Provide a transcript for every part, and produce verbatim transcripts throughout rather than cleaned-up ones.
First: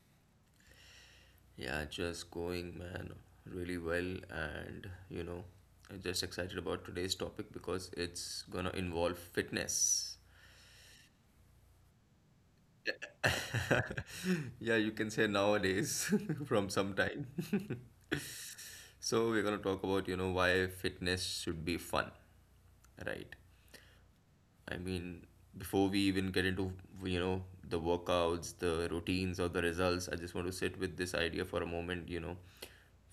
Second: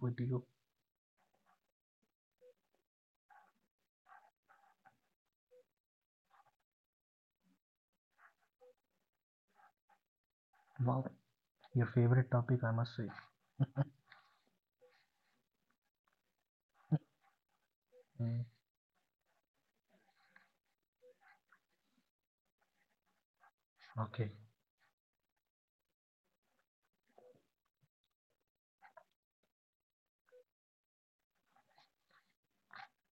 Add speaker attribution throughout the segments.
Speaker 1: with you?
Speaker 2: Yeah, just going, man, really well. And, you know, I'm just excited about today's topic because it's gonna involve fitness.
Speaker 1: Wow, your favorite topic, I must say.
Speaker 2: Yeah, you can say nowadays from some time.
Speaker 1: Mm,
Speaker 2: So, we're gonna talk about, you know, why fitness should be fun, right?
Speaker 1: okay,
Speaker 2: I mean, before we even get into, you know, the workouts, the routines, or the results, I just want to sit with this idea for a moment, you know.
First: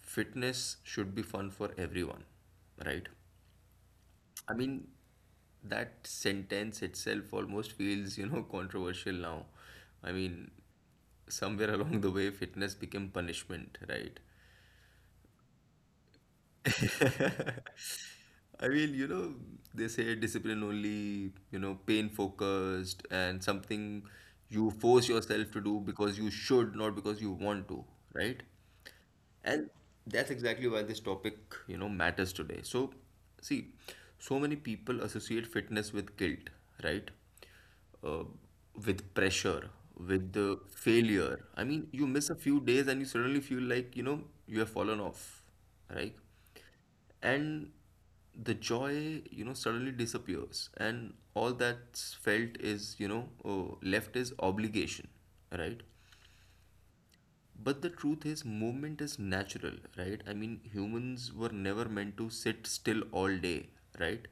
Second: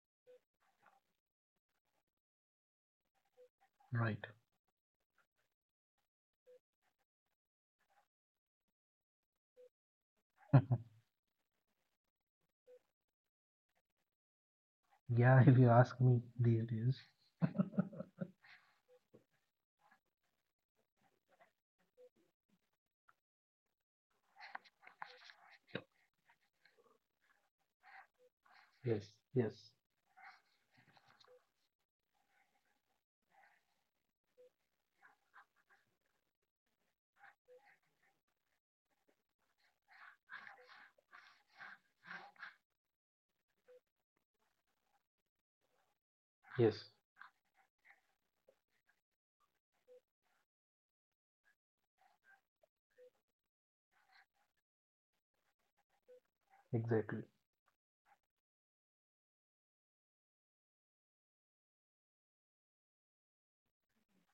Speaker 2: Fitness should be fun for everyone, right?
Speaker 1: right.
Speaker 2: I mean, that sentence itself almost feels, you know, controversial now. I mean, somewhere along the way, fitness became punishment, right?
Speaker 1: Yeah, if you ask me these days.
Speaker 2: I mean, you know, they say discipline only, you know, pain focused and something you force yourself to do because you should, not because you want to, right?
Speaker 1: Yes, yes,
Speaker 2: And that's exactly why this topic, you know, matters today. So, see, so many people associate fitness with guilt, right? Uh, with pressure, with the failure. I mean, you miss a few days and you suddenly feel like, you know, you have fallen off, right?
Speaker 1: yes.
Speaker 2: And the joy you know suddenly disappears and all that's felt is you know oh, left is obligation, right?
Speaker 1: Exactly.
Speaker 2: But the truth is movement is natural, right? I mean, humans were never meant to sit still all day, right?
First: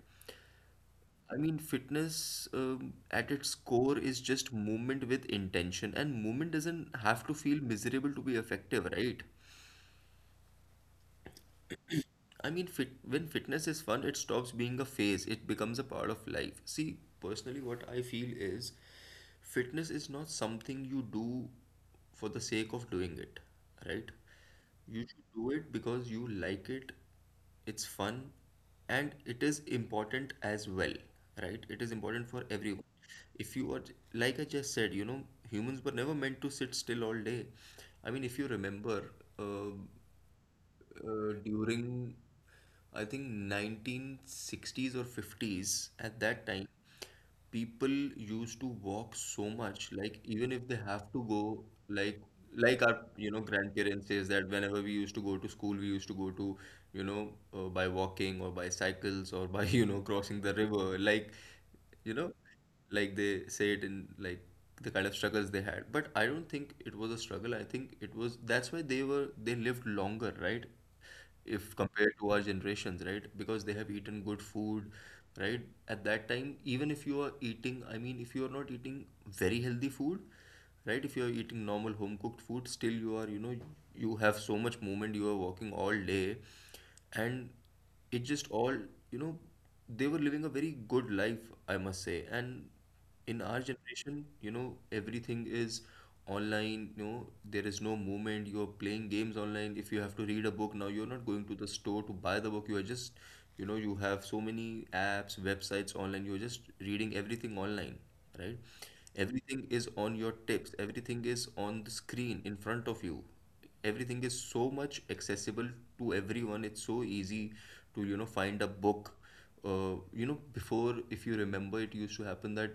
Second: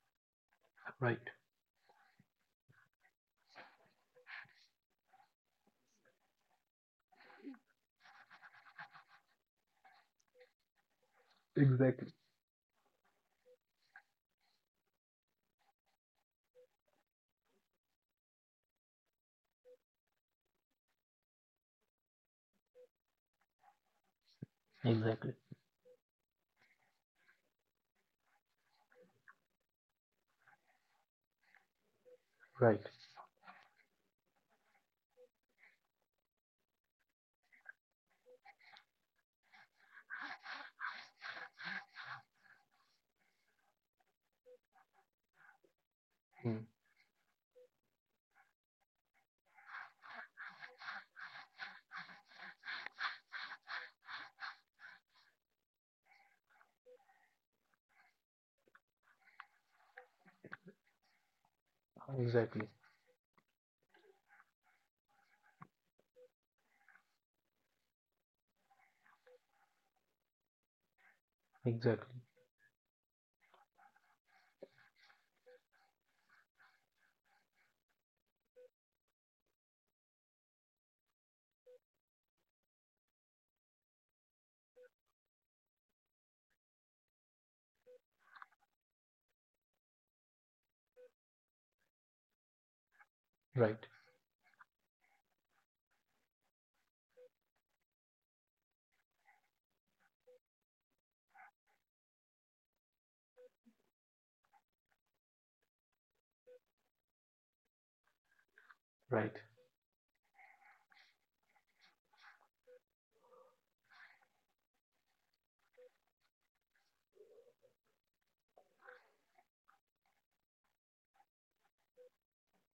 Speaker 1: Right.
Speaker 2: I mean, fitness, um, at its core, is just movement with intention, and movement doesn't have to feel miserable to be effective, right?
Speaker 1: Exactly.
Speaker 2: I mean, fit, when fitness is fun, it stops being a phase, it becomes a part of life. See, personally, what I feel is fitness is not something you do for the sake of doing it, right? You should
Speaker 1: Exactly.
Speaker 2: do it because you like it, it's fun, and it is important as well, right? It is important for
Speaker 1: Right.
Speaker 2: everyone. If you are, like I just said, you know, humans were never meant to sit still all day. I mean, if you remember, uh, uh, during I think nineteen sixties or fifties at that
Speaker 1: Mm,
Speaker 2: time, people used to walk so much. Like, even if they have to go, like like our, you know, grandparents says that whenever we used to go to school, we used to go to, you know, uh, by walking or by cycles or by you know crossing the river, like, you know,
Speaker 1: exactly.
Speaker 2: like they say it in, like, the kind of struggles they had. But I don't think it was a struggle. I think it was, that's why they were they lived longer, right? If compared
Speaker 1: Exactly.
Speaker 2: to our generations, right? Because they have eaten good food, right? At that time, even if you are eating, I mean, if you are not eating very healthy food, right, if you're eating normal home cooked food, still you are, you know, you have so much movement, you are walking all day. And it just all, you know, they were living a very good life, I must say. And in our
Speaker 1: Right.
Speaker 2: generation, you know, everything is online. You know, there is no movement. You're playing games online. If you have to read a book, now you're not going to the store to buy the book. You are just, you know, you have so many apps, websites online, you're just reading everything online, right?
Speaker 1: Right.
Speaker 2: Everything is on your tips, everything is on the screen in front of you. Everything is so much accessible to everyone. It's so easy to, you know, find a book. Uh, you know, before, if you remember, it used to happen that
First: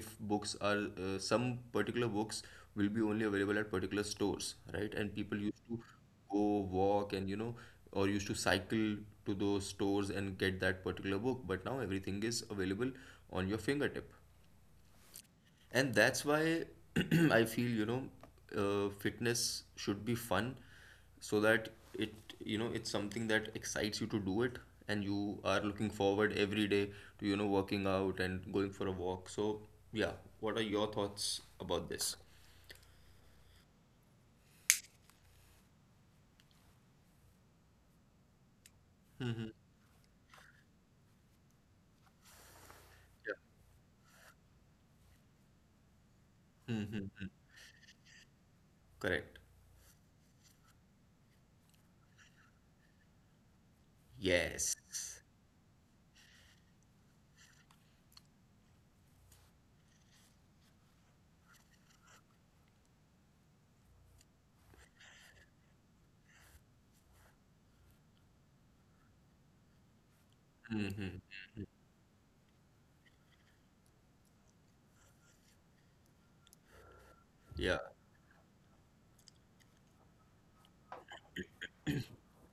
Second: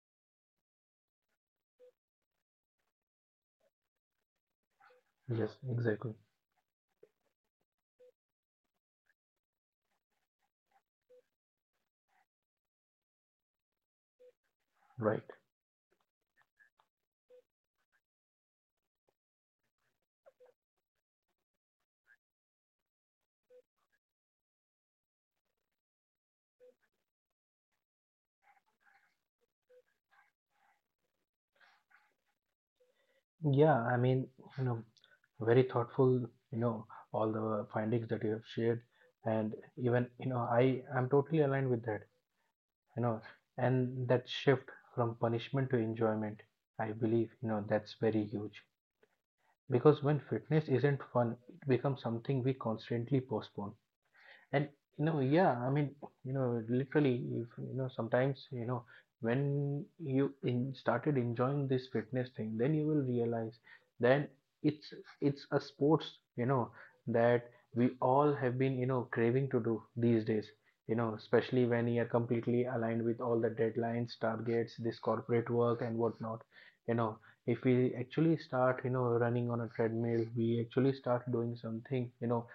Speaker 2: if books are, uh, some particular books will be only available at particular stores, right? And people
Speaker 1: Yes,
Speaker 2: used to
Speaker 1: exactly.
Speaker 2: go walk and, you know, or used to cycle to those stores and get that particular book. But now everything is available on your fingertip.
Speaker 1: Right.
Speaker 2: And that's why I feel, you know, uh, fitness should be fun so that it, you know, it's something that excites you to do it and you are looking forward every day to, you know, working out and going for a walk. So, yeah, what are your thoughts about this?
Speaker 1: Yeah, I mean, you know, very thoughtful, you know, all the findings that you have shared. And even, you know, I am totally aligned with that. You know,
Speaker 2: Yeah.
Speaker 1: and that shift from punishment to enjoyment, I believe, you know, that's very huge,
Speaker 2: Correct.
Speaker 1: because when fitness isn't fun, it becomes something we constantly postpone. And,
Speaker 2: Yes.
Speaker 1: you know, yeah, I mean, you know, literally, if you know sometimes, you know, when you in started enjoying this fitness thing, then you will realize then it's it's a sports, you know, that we all have been, you know, craving to do these days, you know,
Speaker 2: Mm-hmm.
Speaker 1: especially when you are completely aligned with all the deadlines, targets, this corporate work, and whatnot, you know. If we
Speaker 2: Yeah.
Speaker 1: actually start, you know, running on a treadmill, we actually start doing something, you know,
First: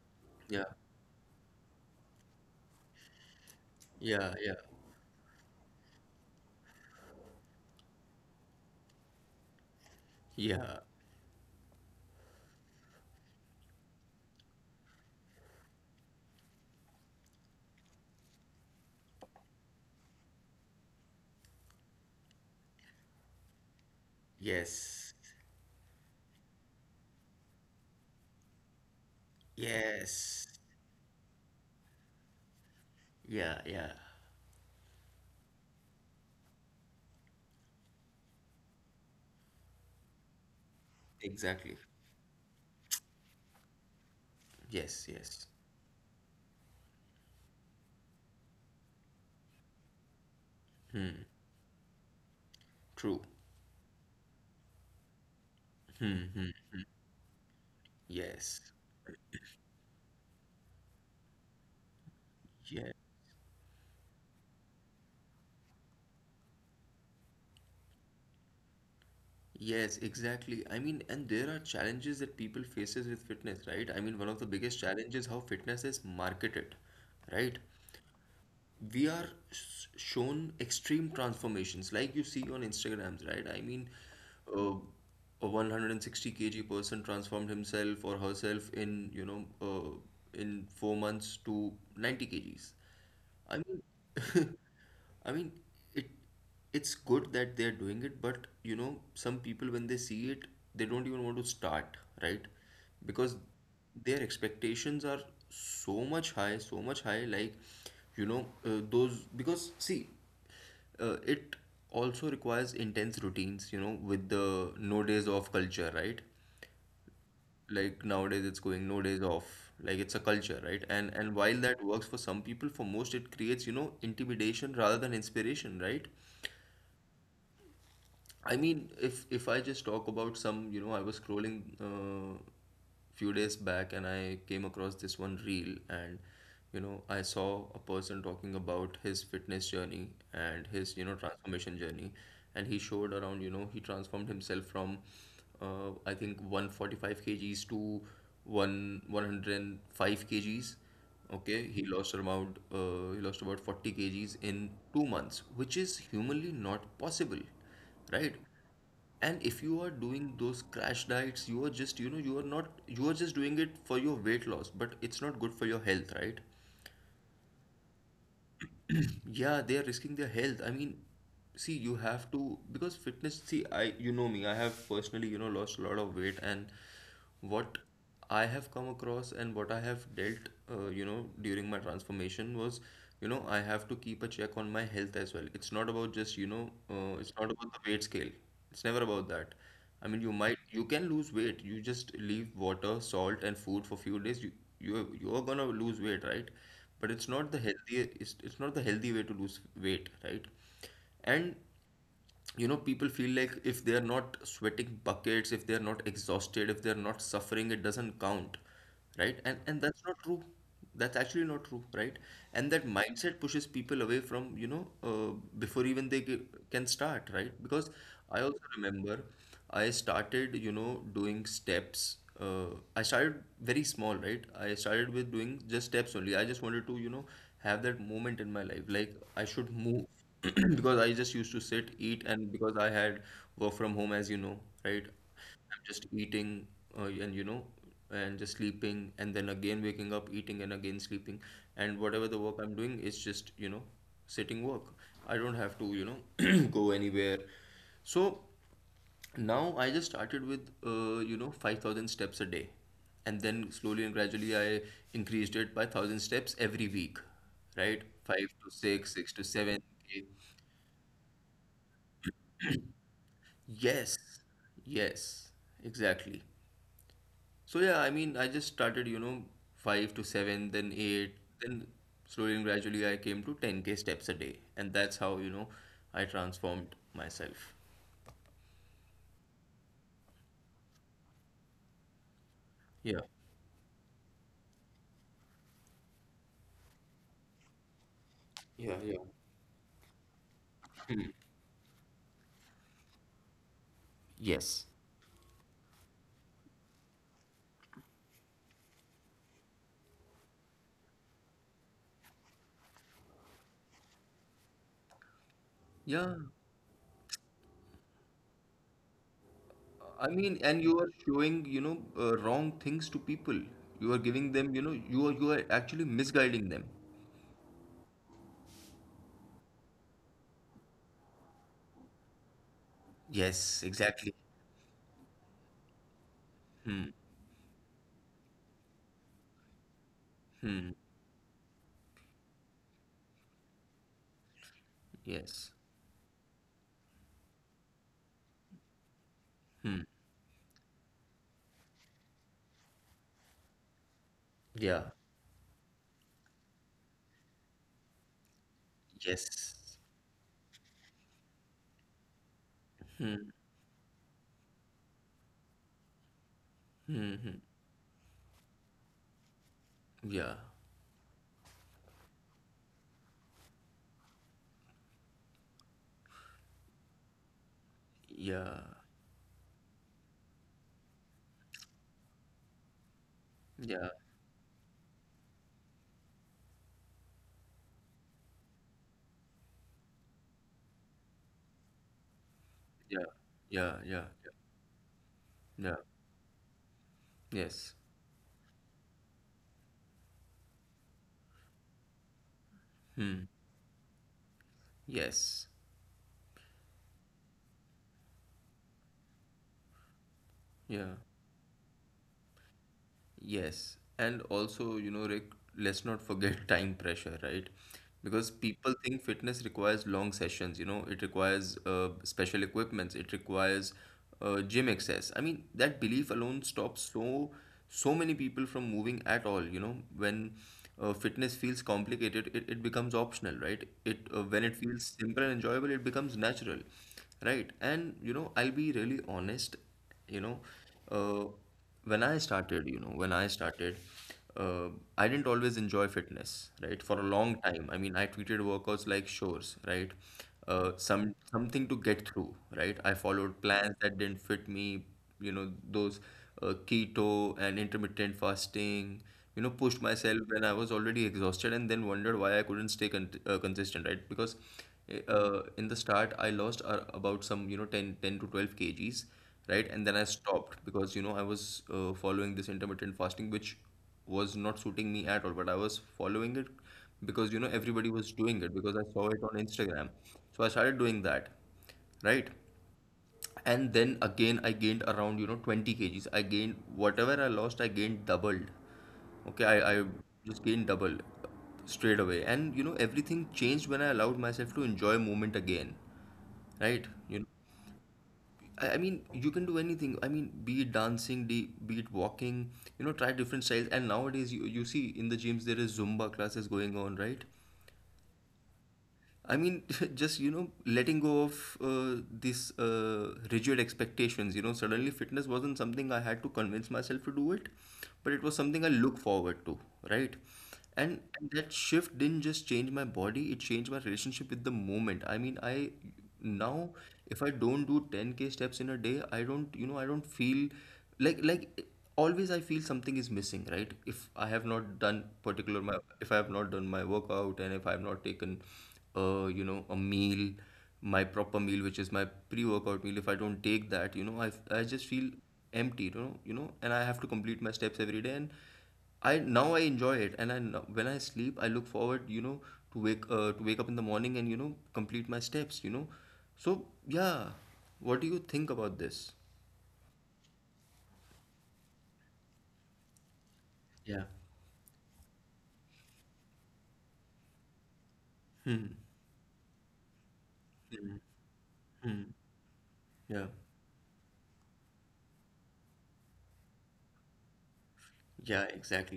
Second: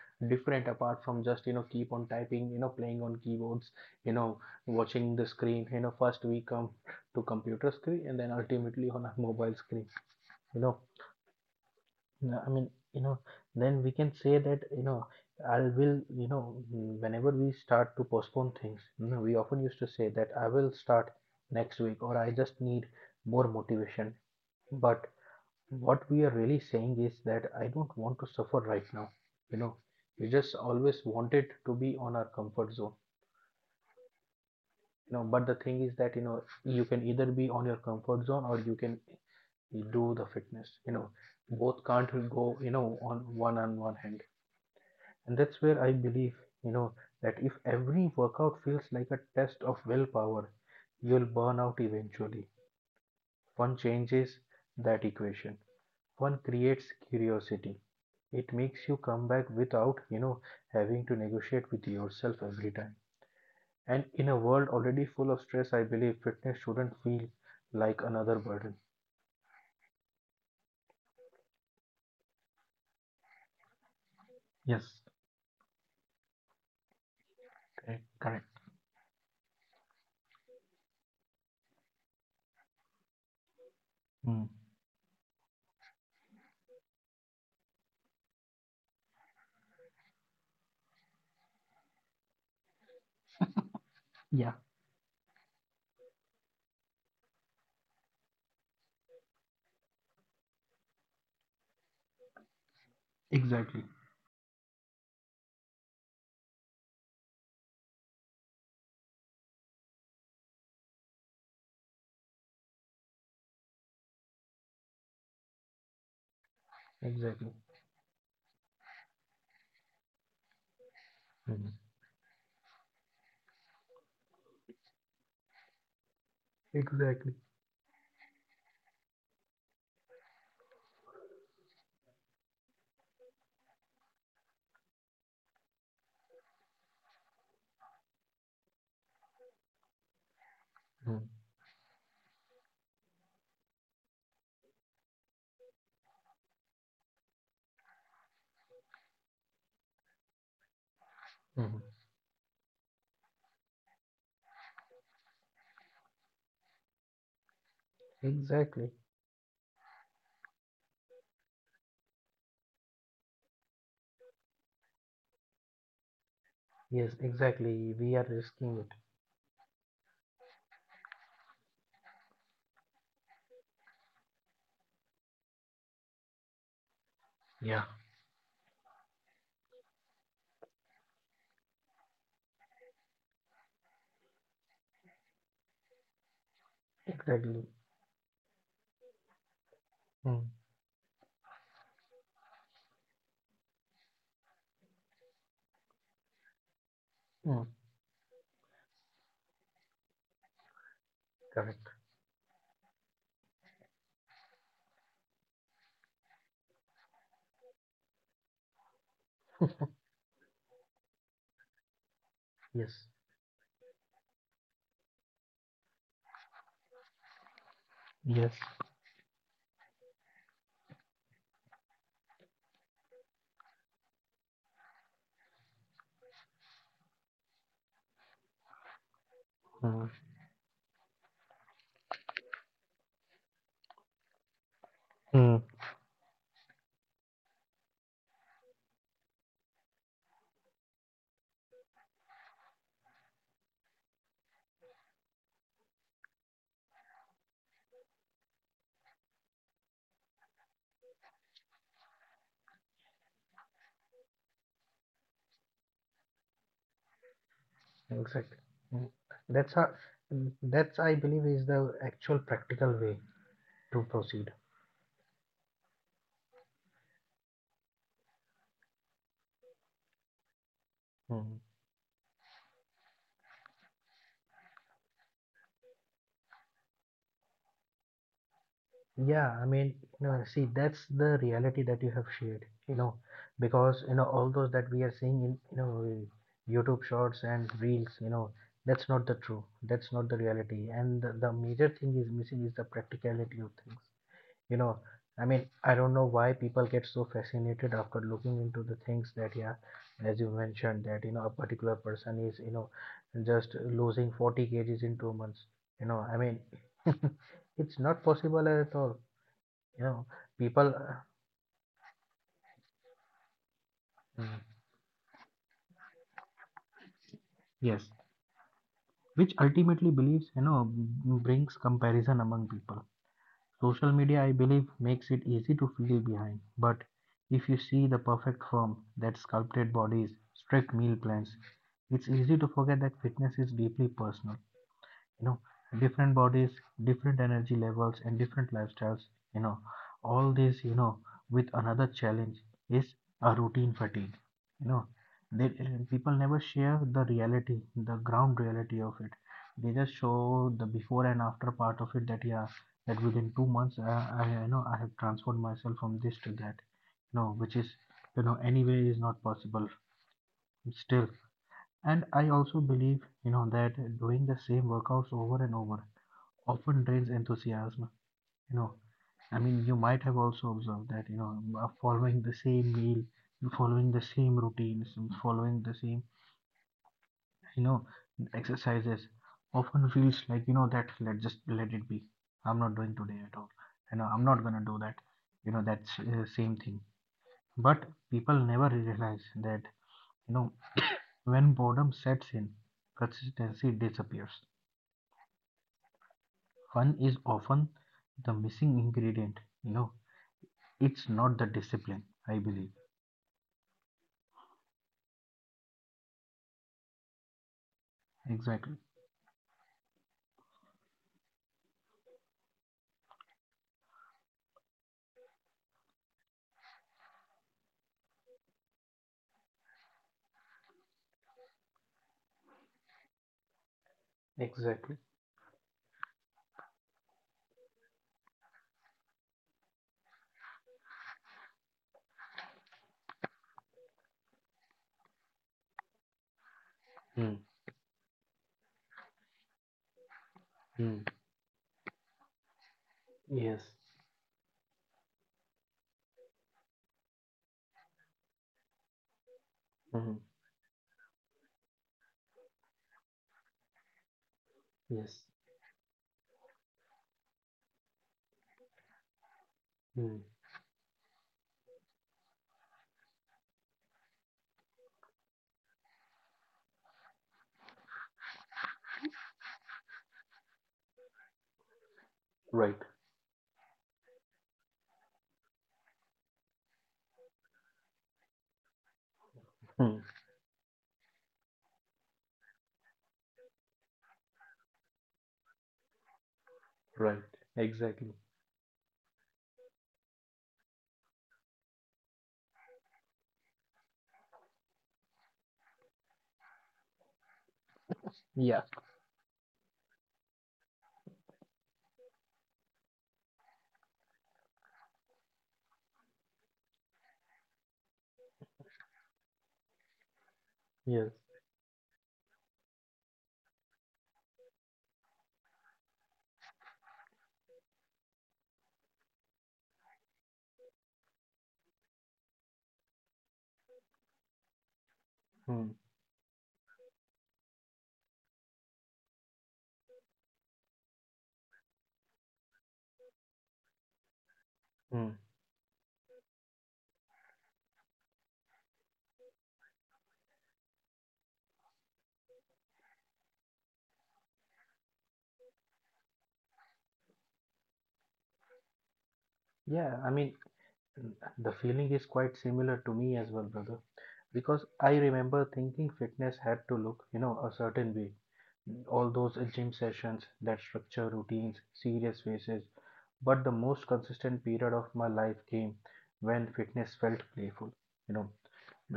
Speaker 2: Yeah.
Speaker 1: different apart from just, you know, keep on typing, you know, playing on keyboards, you know,
Speaker 2: Yeah. Yeah.
Speaker 1: watching the screen, you know, first we come to computer screen and then ultimately on a mobile screen, you know.
Speaker 2: Yeah.
Speaker 1: Nah, I mean, you know, then we can say that, you know, I will, you know, mm, whenever we start to postpone things, you know, we often used to say that I will start next week or I just need more motivation, but
Speaker 2: Yes.
Speaker 1: what we are really saying is that I don't want to suffer right now. You know, we
Speaker 2: Yes.
Speaker 1: just always wanted to be on our comfort zone.
Speaker 2: Yeah. Yeah.
Speaker 1: You know, but the thing is that, you know, you can either be on your comfort zone or you can do the fitness. You know,
Speaker 2: Exactly.
Speaker 1: both can't go, you know, on one on one hand.
Speaker 2: Yes.
Speaker 1: And
Speaker 2: Yes.
Speaker 1: that's where I believe, you know, that if every workout feels like a test of willpower, you'll burn out eventually.
Speaker 2: True.
Speaker 1: One changes that equation. One creates curiosity. It
Speaker 2: Yes,
Speaker 1: makes you come back without, you know, having to negotiate with yourself every
Speaker 2: yeah,
Speaker 1: time. And in a world already full of stress, I believe fitness shouldn't feel like another burden.
Speaker 2: yes, exactly. I mean, and there are challenges that people faces with fitness, right? I mean, one of the biggest
Speaker 1: Yes,
Speaker 2: challenges how fitness is marketed, right?
Speaker 1: correct. Correct.
Speaker 2: We are s- shown extreme transformations, like you see on Instagrams, right? I mean,
Speaker 1: Mm.
Speaker 2: uh, a one hundred sixty k g person transformed himself or herself in, you know, uh, in four months to ninety kgs. I mean,
Speaker 1: Yeah,
Speaker 2: I mean, it it's good that they're doing it, but you know, some people when they see it, they don't even want to start, right? Because
Speaker 1: exactly.
Speaker 2: their expectations are so much high, so much high, like, you know, uh, those because see, uh, it also requires intense routines, you know, with the no days off culture, right?
Speaker 1: Exactly.
Speaker 2: Like nowadays it's going no days off, like it's a culture, right? And and while
Speaker 1: Mm.
Speaker 2: that works for some people, for most it creates, you know, intimidation rather than inspiration, right?
Speaker 1: Exactly.
Speaker 2: I mean, if if I just talk about some, you know, I was scrolling uh, few days back and I came across this one reel, and you know, I saw a person talking about his fitness journey and his, you know,
Speaker 1: Mm.
Speaker 2: transformation journey. And he showed around, you know, he transformed himself from uh, I think one forty-five kgs to one 105 kgs. Okay,
Speaker 1: Mhm.
Speaker 2: he lost around uh, he lost about forty kgs in two months, which is humanly not possible, right?
Speaker 1: Exactly.
Speaker 2: And if you are doing those crash diets, you are just, you know, you are not, you are just doing it for your weight loss, but it's not good for your health, right?
Speaker 1: Yes, exactly. We are risking it.
Speaker 2: Yeah, they are risking their health. I mean, see, you have to, because fitness, see, i you know me i have personally, you know, lost a lot of weight. And what
Speaker 1: Yeah.
Speaker 2: I have come across and what I have dealt, uh, you know, during my transformation was, you know, I have to keep a check on my health as well. It's not about just, you know, uh, it's not
Speaker 1: Exactly.
Speaker 2: about the weight scale. It's never about that. I mean, you
Speaker 1: Mm.
Speaker 2: might, you can lose weight. You just leave water, salt, and food for few days. You, you, you're gonna lose weight, right? But it's not the
Speaker 1: Mm.
Speaker 2: healthy, it's, it's not the healthy way to lose weight, right? And
Speaker 1: Correct.
Speaker 2: you know, people feel like if they are not sweating buckets, if they are not exhausted, if they are not suffering, it doesn't count, right? And and that's not true, that's actually not true, right? And that
Speaker 1: Yes.
Speaker 2: mindset pushes people away from, you know, uh, before even they ge- can start, right? Because I
Speaker 1: Yes.
Speaker 2: also remember I started, you know, doing steps, uh, I started very small, right? I started with doing just steps only. I just wanted to, you know, have that moment in my life, like I should
Speaker 1: Mm.
Speaker 2: move. Because I just used to sit, eat, and because I had work from home, as you know, right?
Speaker 1: Mm.
Speaker 2: I'm just eating, uh, and you know, and just sleeping, and then again waking up, eating, and again sleeping. And whatever the work I'm doing is just, you know, sitting work. I don't have to, you know, go anywhere. So now I just started with, uh, you know, five thousand steps a day. And then slowly and gradually I increased it by one thousand steps every week, right? five
Speaker 1: Exactly.
Speaker 2: to
Speaker 1: Mm.
Speaker 2: six, six to
Speaker 1: That's
Speaker 2: seven.
Speaker 1: how, mm, that's I believe is the actual practical way to
Speaker 2: Yes,
Speaker 1: proceed.
Speaker 2: yes, exactly. So yeah, I mean, I just started, you know, five to seven, then eight,
Speaker 1: Mm.
Speaker 2: then slowly and gradually I came to ten k steps a day, and that's how, you know, I transformed myself.
Speaker 1: Yeah, I mean, you know, see, that's the reality that you have shared, you know,
Speaker 2: Yeah.
Speaker 1: because you know all those that we are seeing in, you know, YouTube shorts and reels, you know,
Speaker 2: Yeah,
Speaker 1: that's
Speaker 2: yeah.
Speaker 1: not the true. That's not the reality. And
Speaker 2: Hmm.
Speaker 1: the, the major thing is missing is the practicality of things. You
Speaker 2: Yes.
Speaker 1: know, I mean, I don't know why people get so fascinated after looking into the things that, yeah, as you mentioned, that, you know, a particular person is, you know, just losing forty kgs in two months, you know,
Speaker 2: Yeah,
Speaker 1: I mean, it's not possible at all, you
Speaker 2: I
Speaker 1: know.
Speaker 2: mean, and
Speaker 1: People
Speaker 2: you are
Speaker 1: uh,
Speaker 2: showing, you know, uh, wrong things to people. You are giving them, you
Speaker 1: mm,
Speaker 2: know, you are you are actually misguiding them.
Speaker 1: yes, which ultimately believes, you know, b- brings comparison among people.
Speaker 2: Yes,
Speaker 1: Social
Speaker 2: exactly.
Speaker 1: media, I believe, makes it easy to feel behind.
Speaker 2: Hmm.
Speaker 1: But if you see the perfect form, that sculpted bodies,
Speaker 2: Hmm.
Speaker 1: strict meal plans, it's easy to forget that fitness is deeply personal, you know,
Speaker 2: Yes.
Speaker 1: different bodies, different energy levels, and different lifestyles, you know,
Speaker 2: Hmm.
Speaker 1: all this, you know, with another challenge is a routine fatigue, you
Speaker 2: Yeah.
Speaker 1: know. They uh, people never share the reality, the ground reality of it.
Speaker 2: Yes.
Speaker 1: They just show the before and after part of it, that, yeah, that
Speaker 2: Hmm.
Speaker 1: within two months, uh, I, you know, I have transformed myself from this to that, you know, which is, you know, anyway is not possible
Speaker 2: Yeah,
Speaker 1: still. And I also believe, you know, that doing the same workouts over and over often drains enthusiasm.
Speaker 2: yeah,
Speaker 1: You know, I mean, you might have also observed that, you know, uh, following the same meal,
Speaker 2: yeah,
Speaker 1: following the same routines, and following the same, you know, exercises often feels like, you know, that let just let it be. I'm not doing
Speaker 2: yeah,
Speaker 1: today at all.
Speaker 2: yeah,
Speaker 1: You
Speaker 2: yeah,
Speaker 1: know, I'm
Speaker 2: yeah,
Speaker 1: not gonna do that. You know,
Speaker 2: yeah.
Speaker 1: that's uh, same thing.
Speaker 2: Yes.
Speaker 1: But people never realize that, you know, when boredom sets in,
Speaker 2: Hmm.
Speaker 1: consistency disappears.
Speaker 2: Yes.
Speaker 1: Fun is often the missing ingredient, you know.
Speaker 2: Yeah.
Speaker 1: It's not the discipline, I believe.
Speaker 2: Yes, and also, you know, Rick, let's not forget time pressure, right? Because people
Speaker 1: Exactly.
Speaker 2: think fitness requires long sessions, you know, it requires uh, special equipments, it requires uh, gym access. I mean, that belief alone stops so so many people from moving at all, you know, when uh, fitness feels complicated, it, it becomes optional, right? It uh, When it feels
Speaker 1: Exactly.
Speaker 2: simple and enjoyable, it becomes natural, right? And you know, I'll be really honest, you know, uh, when I started, you know, when I started, uh, I didn't always enjoy fitness, right? For a
Speaker 1: Mm.
Speaker 2: long time. I mean, I treated workouts like chores, right? Uh,
Speaker 1: Mm.
Speaker 2: some something to get through, right? I followed
Speaker 1: Yes.
Speaker 2: plans that didn't fit me, you know, those uh, keto and intermittent fasting, you know, pushed myself
Speaker 1: Mm.
Speaker 2: when I was already exhausted and then wondered why I couldn't stay con uh, consistent, right? Because eh,
Speaker 1: Yes.
Speaker 2: uh, in the start, I lost uh, about some, you know, ten ten to 12 kgs, right? And then I
Speaker 1: Mm.
Speaker 2: stopped because you know I was uh, following this intermittent fasting, which was not suiting me at all. But I was following it because you know everybody was doing it because I saw it on Instagram. So I started doing that, right?
Speaker 1: Right.
Speaker 2: And then again I gained around you know twenty kgs. I gained whatever I lost, I gained doubled. Okay, I, I
Speaker 1: Mm.
Speaker 2: just gained double straight away, and you know everything changed when I allowed myself to enjoy movement again, right?
Speaker 1: Right.
Speaker 2: you
Speaker 1: Exactly.
Speaker 2: I, I mean, you can do anything. I mean, be it dancing, de- be it walking, you know, try different styles. And nowadays, you, you see in the gyms, there is Zumba classes going on, right?
Speaker 1: Yeah.
Speaker 2: I mean, just you know, letting go of uh, these uh, rigid expectations. You know, suddenly fitness wasn't something I had to convince myself to do it, but it was something I look forward to, right? And,
Speaker 1: Yes.
Speaker 2: and that shift didn't just change my body; it changed my relationship with the moment. I mean, I now if I don't do ten k steps in a day, I don't, you know, I don't feel like like always I feel something is missing, right? If I have not done particular
Speaker 1: Mm.
Speaker 2: my if I have not done my workout and if I have not taken uh, you know, a meal, my proper meal, which is my pre-workout meal, if I don't take that, you know, I, I just feel
Speaker 1: Mm.
Speaker 2: empty, you know, you know, and I have to complete my steps every day. And I now I enjoy it, and I now- when I sleep, I look forward, you know, to wake uh, to wake up in the morning and you know complete my steps, you know. So yeah, what do you think about this?
Speaker 1: Yeah. I mean, mm, the feeling is quite similar to me as well, brother.
Speaker 2: Yeah.
Speaker 1: Because I remember thinking fitness had to look, you know, a certain way.
Speaker 2: Hmm.
Speaker 1: Mm, all those uh, gym sessions, that
Speaker 2: Hmm.
Speaker 1: structure, routines,
Speaker 2: Hmm.
Speaker 1: serious faces.
Speaker 2: Yeah.
Speaker 1: But the most consistent period of my life came when fitness felt playful. You know,
Speaker 2: Yeah,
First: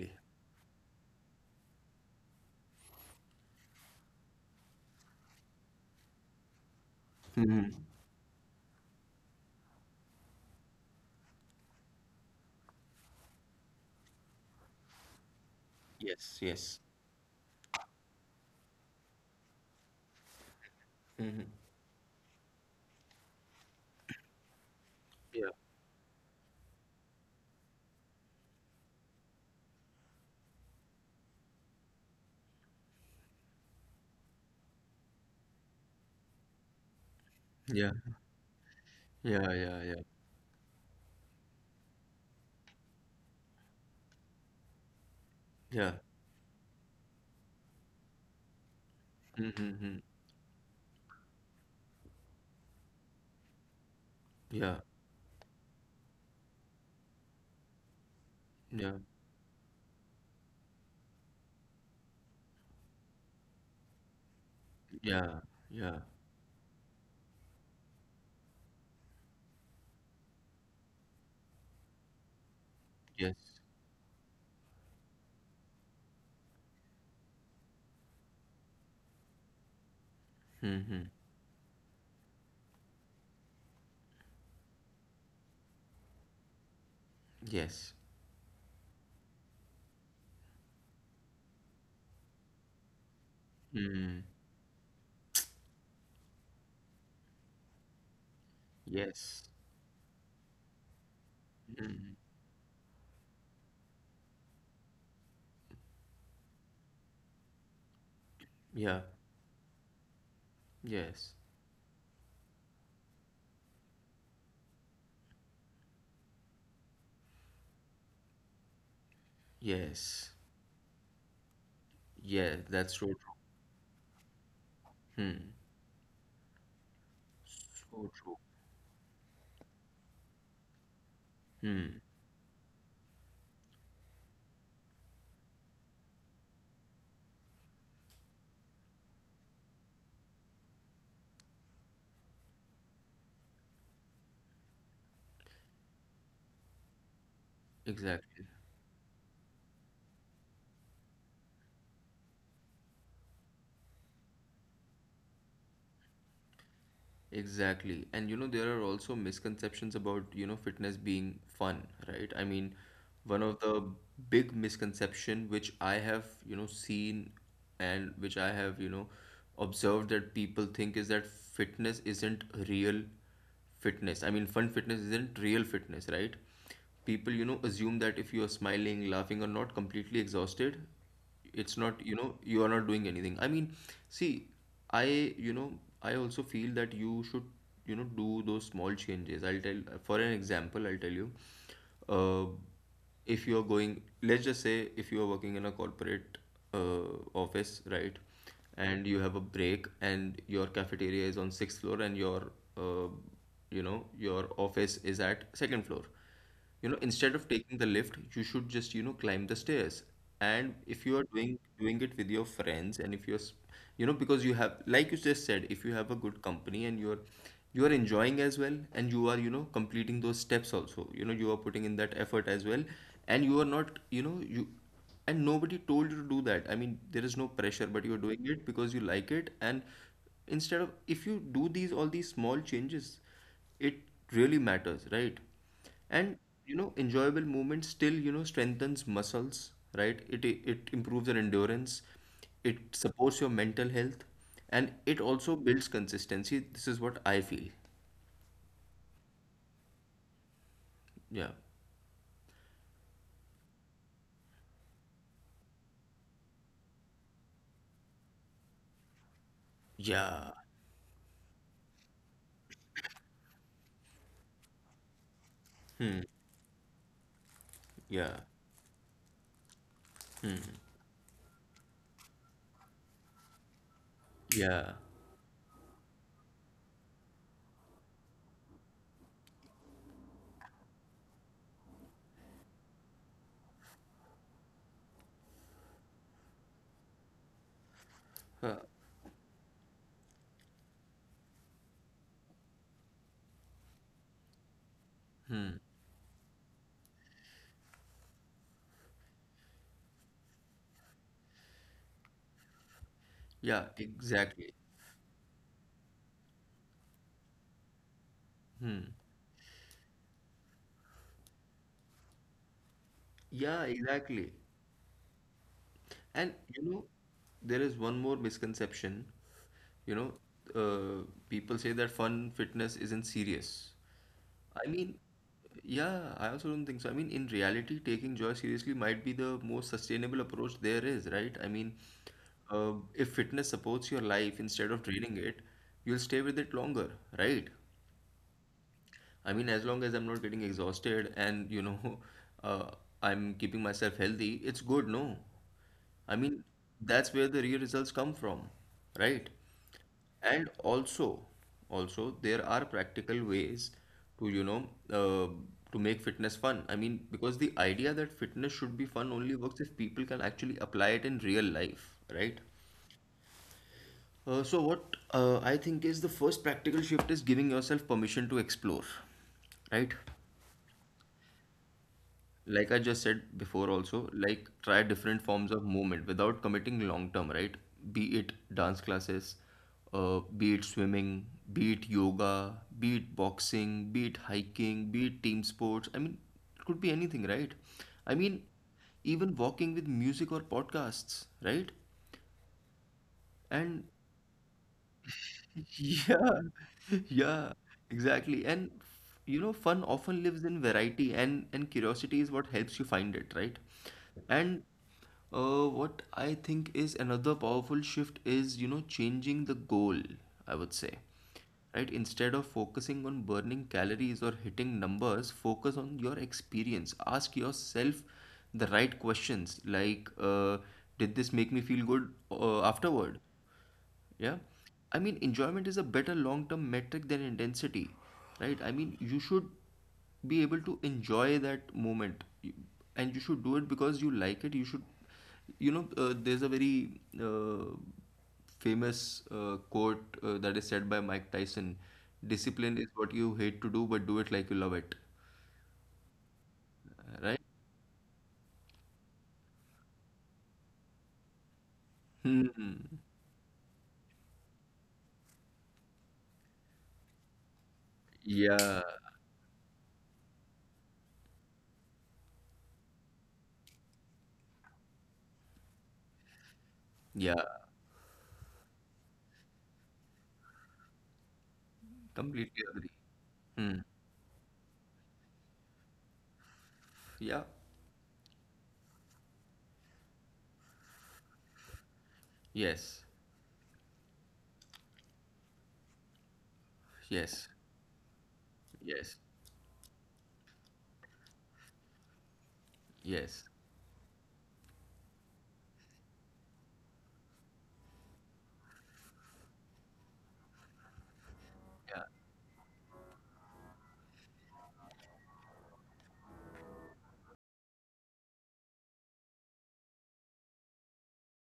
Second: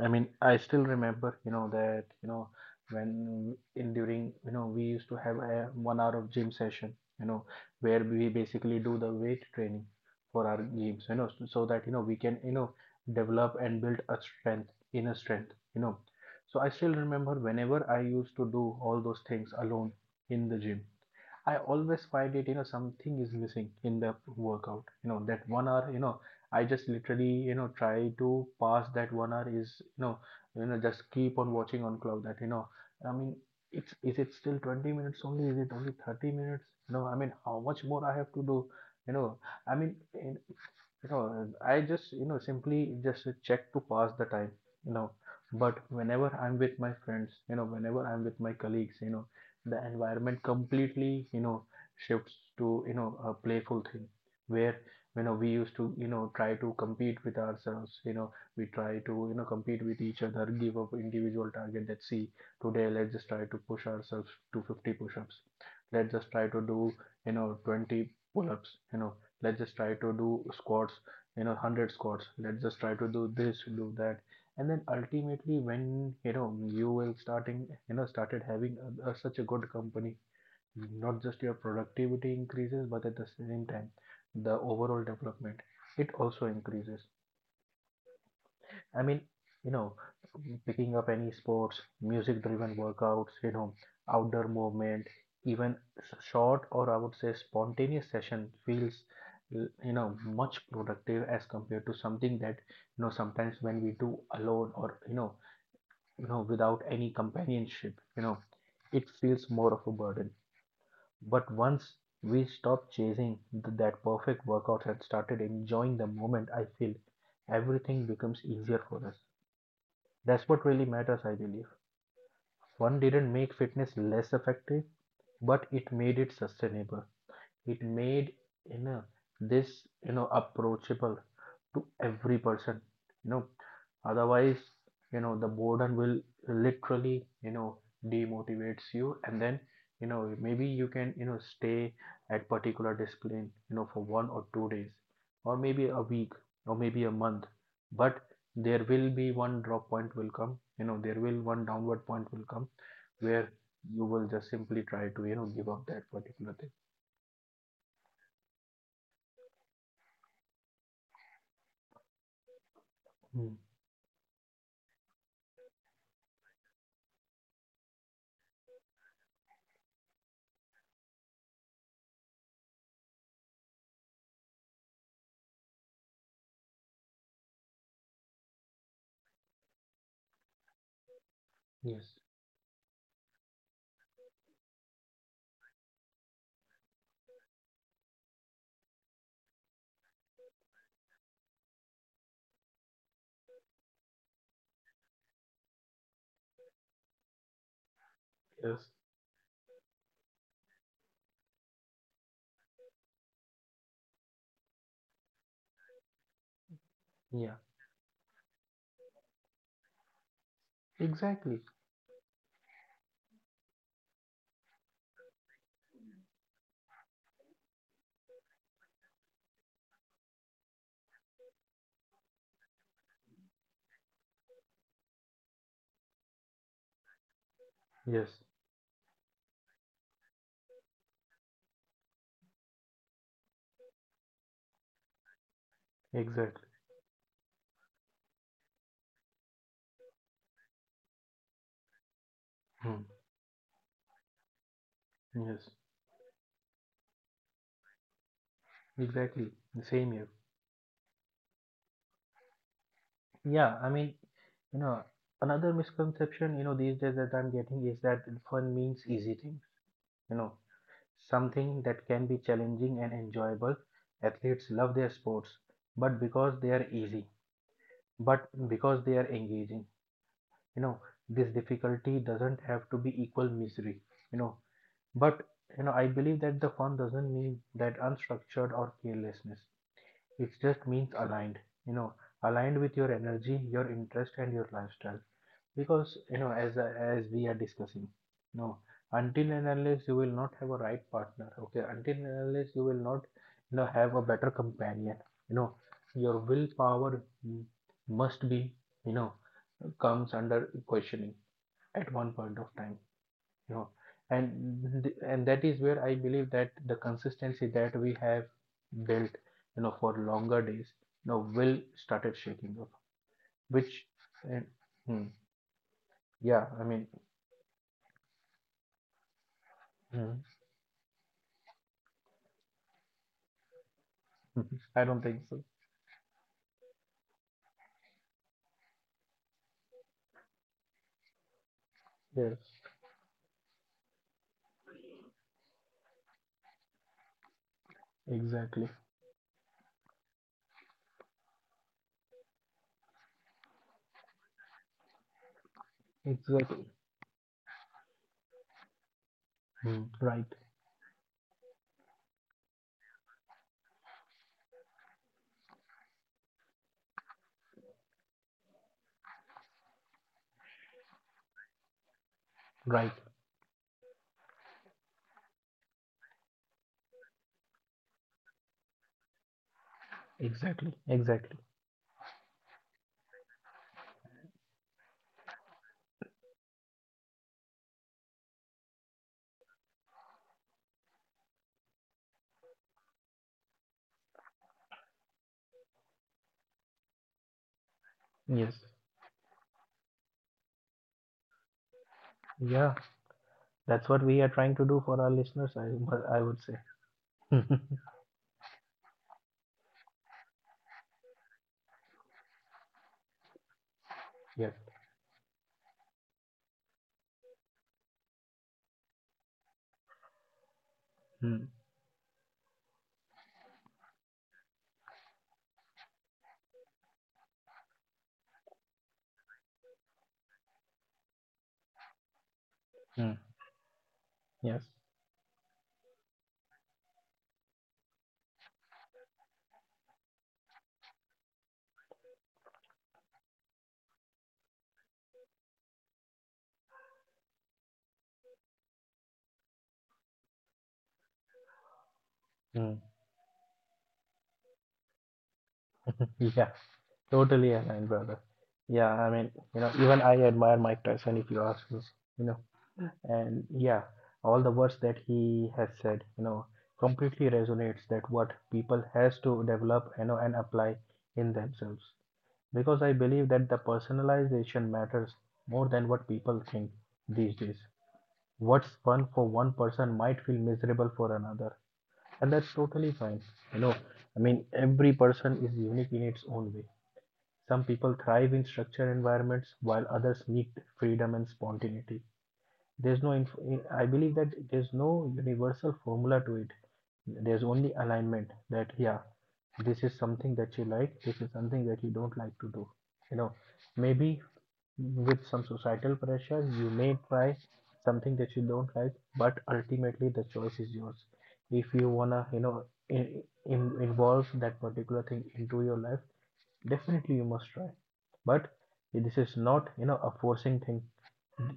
Speaker 1: I mean, I still remember, you know, that, you know, when in during, you know, we used to have a one hour of gym session, you know,
Speaker 2: Hmm.
Speaker 1: where we basically do the weight training for our games, you know, so so that, you know, we can, you know, develop and build a strength, inner strength, you know.
Speaker 2: Yes,
Speaker 1: So I
Speaker 2: yes.
Speaker 1: still remember whenever I used to do all those things alone in the gym,
Speaker 2: Hmm.
Speaker 1: I always find it, you know, something is missing in the workout. You know, that
Speaker 2: Yeah.
Speaker 1: one hour, you know, I just literally, you know, try to pass that one hour is, you know, you know, just keep on watching on clock that, you know, I mean, it's is it still twenty minutes only? Is it only thirty minutes? No, I mean, how much
Speaker 2: Yeah,
Speaker 1: more I have to do? You know,
Speaker 2: yeah,
Speaker 1: I
Speaker 2: yeah,
Speaker 1: mean,
Speaker 2: yeah.
Speaker 1: in, you know, I just, you know, simply just check to pass the time, you know. But
Speaker 2: Yeah.
Speaker 1: whenever I'm with my friends, you know, whenever I'm with my colleagues, you know,
Speaker 2: Mm-hmm,
Speaker 1: the
Speaker 2: mm-hmm.
Speaker 1: environment completely, you know, shifts to, you know, a playful thing,
Speaker 2: Yeah,
Speaker 1: where, you know, we used to, you know, try to compete with ourselves, you know, we
Speaker 2: yeah,
Speaker 1: try to, you know, compete with each other, give up individual target, let's see, today let's just try to push ourselves to fifty
Speaker 2: yeah,
Speaker 1: push-ups,
Speaker 2: yeah,
Speaker 1: let's just try to do, you know, twenty pull-ups, you know, let's just try to do squats, you know, one hundred squats, let's just try to do
Speaker 2: yes.
Speaker 1: this, do that. And then ultimately, when, you know, you will starting, you know, started having a, a, such a good company,
Speaker 2: Mm-hmm.
Speaker 1: not just your productivity increases, but at the same time the overall development it also increases.
Speaker 2: Yes.
Speaker 1: I mean, you know, picking up any sports, music driven workouts, you know,
Speaker 2: Mm,
Speaker 1: outdoor movement, even s- short, or I would say spontaneous session feels,
Speaker 2: yes.
Speaker 1: l- you know, much productive as compared to something that, you know, sometimes when we do alone or, you know, you know, without any companionship, you know,
Speaker 2: Yeah.
Speaker 1: it feels more of a burden.
Speaker 2: Yes.
Speaker 1: But once we stopped chasing th- that perfect workout and started enjoying the moment, I feel everything becomes easier for us.
Speaker 2: Yes.
Speaker 1: That's what really matters, I believe.
Speaker 2: Yeah, that's
Speaker 1: One
Speaker 2: so true.
Speaker 1: didn't make fitness less effective,
Speaker 2: Hmm.
Speaker 1: but it made it sustainable. It
Speaker 2: So
Speaker 1: made,
Speaker 2: true.
Speaker 1: you know, this, you know, approachable to
Speaker 2: Hmm.
Speaker 1: every person. You know, otherwise, you know, the boredom will literally, you know, demotivates you, and then, you know, maybe you can, you know, stay at particular discipline, you know, for one or two days or maybe a week or maybe a month, but
Speaker 2: Exactly.
Speaker 1: there will be one drop point will come, you know, there will one downward point will come where you will just simply try to, you know, give up that particular thing.
Speaker 2: Exactly. And you know, there are also misconceptions about, you know, fitness being fun, right? I mean, one
Speaker 1: Hmm.
Speaker 2: of the big misconception which I have, you know, seen and which I have, you know, observed that people think is that fitness isn't real fitness. I mean, fun fitness isn't real fitness, right? People, you know, assume that if you are smiling, laughing, or not completely exhausted, it's not,
Speaker 1: Yes.
Speaker 2: you know, you are not doing anything. I mean, see, I, you know, I also feel that you should, you know, do those small changes. I'll tell, for an example, I'll tell you. Uh, if you're going, let's just say if you're working in a corporate uh, office, right,
Speaker 1: Yes.
Speaker 2: and you have a break and your cafeteria is on sixth floor and your uh, you know your office is at second floor, you know instead of
Speaker 1: Yeah,
Speaker 2: taking the lift you should just you know climb the stairs, and if you are doing
Speaker 1: exactly.
Speaker 2: doing it with your friends and if you're s- you know because you have, like you just said, if you have a good company and you're you are enjoying as well and you are you know completing those steps also, you know you are putting in that effort as well, and you are not you know you and nobody told you to do that. I mean there is no pressure but you're
Speaker 1: Yes,
Speaker 2: doing it because you like it, and instead of if you do these all these small changes, it really matters, right? And
Speaker 1: exactly.
Speaker 2: you know, enjoyable movement still, you know, strengthens muscles, right? It it improves your endurance, it
Speaker 1: Hmm.
Speaker 2: supports your mental health, and it also
Speaker 1: Yes,
Speaker 2: builds consistency. This is what I feel.
Speaker 1: exactly. Same here.
Speaker 2: Yeah.
Speaker 1: Yeah, I mean, you know, another misconception, you know, these days that I'm getting is that fun means easy things, you
Speaker 2: Yeah.
Speaker 1: know, something that can be challenging and enjoyable. Athletes love their sports, but because they are easy,
Speaker 2: Yeah.
Speaker 1: but because they are engaging, you know, this difficulty doesn't have to be equal misery, you know,
Speaker 2: Yeah.
Speaker 1: but, you know, I believe that the fun doesn't mean that unstructured or carelessness. It just means aligned, you know, aligned with your energy, your interest, and your lifestyle, because you know, as as we are discussing,
Speaker 2: Huh.
Speaker 1: no, until and unless you will not have a right partner, okay, until and unless you will not, you know, have a better companion, you know, your willpower, mm, must be, you know, comes under questioning at one point of time, you
Speaker 2: Yeah,
Speaker 1: know.
Speaker 2: exactly.
Speaker 1: And th- and that is where I believe that the consistency that we have built, you know, for longer days, you know, will started shaking up,
Speaker 2: Yeah,
Speaker 1: which
Speaker 2: exactly.
Speaker 1: and, hmm,
Speaker 2: And
Speaker 1: yeah,
Speaker 2: you
Speaker 1: I
Speaker 2: know,
Speaker 1: mean.
Speaker 2: there is one more misconception. You know,
Speaker 1: Mhm.
Speaker 2: uh, people say that fun fitness isn't serious.
Speaker 1: Mhm.
Speaker 2: I
Speaker 1: I
Speaker 2: mean,
Speaker 1: don't think so.
Speaker 2: yeah, I also don't think so. I mean, in reality, taking joy seriously might be the most sustainable approach there is, right? I mean,
Speaker 1: Yes,
Speaker 2: uh, if fitness supports your life instead of draining it, you'll stay with it longer, right?
Speaker 1: exactly.
Speaker 2: I mean, as long as I'm not getting exhausted and, you know, uh, I'm keeping myself healthy, it's good, no? I mean,
Speaker 1: Exactly.
Speaker 2: that's where the real results come from, right?
Speaker 1: Mm. Right.
Speaker 2: And also, also there are practical ways to, you know, uh, to make fitness fun. I mean, because the idea that fitness should be fun only works if people can actually apply it in real life, right?
Speaker 1: Right.
Speaker 2: Uh, so what uh, I think is the first practical shift is giving yourself permission to explore, right?
Speaker 1: Exactly. Exactly.
Speaker 2: Like I just said before also, like try different forms of movement without committing long term, right? Be it dance classes, uh, be it swimming, be it yoga, be it boxing, be it hiking, be it team sports. I mean, it could be anything, right? I mean,
Speaker 1: Yes.
Speaker 2: even walking with music or podcasts, right?
Speaker 1: Yeah.
Speaker 2: And
Speaker 1: That's what we are trying to do for our listeners, I, wo- I would
Speaker 2: yeah,
Speaker 1: say.
Speaker 2: yeah, exactly. And you know, fun often lives in variety, and and curiosity is what helps you find it, right?
Speaker 1: Yes.
Speaker 2: And uh, what I think is another powerful shift is, you know, changing the goal, I would say,
Speaker 1: Mm.
Speaker 2: right? Instead of focusing on burning calories or hitting numbers, focus on your experience. Ask yourself the right questions, like, uh, did this make me feel good uh,
Speaker 1: Mm.
Speaker 2: afterward? Yeah.
Speaker 1: Yes.
Speaker 2: I mean, enjoyment is a better long-term metric than intensity, right? I mean, you should be able to enjoy that moment. You- and you should do it because you like it. You should, you know, uh, there's a very uh, famous uh, quote uh, that is said by Mike Tyson, discipline
Speaker 1: Mm.
Speaker 2: is what you hate to do, but do it like you love it,
Speaker 1: Yeah.
Speaker 2: right?
Speaker 1: Totally aligned, brother. Yeah. I mean, you know, even I admire Mike Tyson if you ask me. You know,
Speaker 2: Hmm.
Speaker 1: and yeah, all the words that he has said, you know, completely resonates that what people
Speaker 2: Yeah.
Speaker 1: has to develop, you know, and apply in themselves, because I believe that the personalization matters more than what people think these
Speaker 2: Yeah.
Speaker 1: days. What's fun for one person might feel miserable for another, and that's
Speaker 2: Completely
Speaker 1: totally
Speaker 2: agree.
Speaker 1: fine, you know.
Speaker 2: Hmm.
Speaker 1: I mean, every person is unique in its own way.
Speaker 2: Yeah.
Speaker 1: Some people thrive in structured environments while others need freedom and spontaneity. There's
Speaker 2: Yes.
Speaker 1: no, inf- eh, I believe that there's no universal formula to it. There's
Speaker 2: Yes.
Speaker 1: only alignment that, yeah,
Speaker 2: Yes.
Speaker 1: this is something that you like, this is something that you don't like to do. You know,
Speaker 2: Yes.
Speaker 1: maybe with some societal pressure, you may try something that you don't like, but ultimately the choice is yours. If you
Speaker 2: Yeah.
Speaker 1: wanna, you know, in, in, involve that particular thing into your life, definitely you must try. But this is not, you know, a forcing thing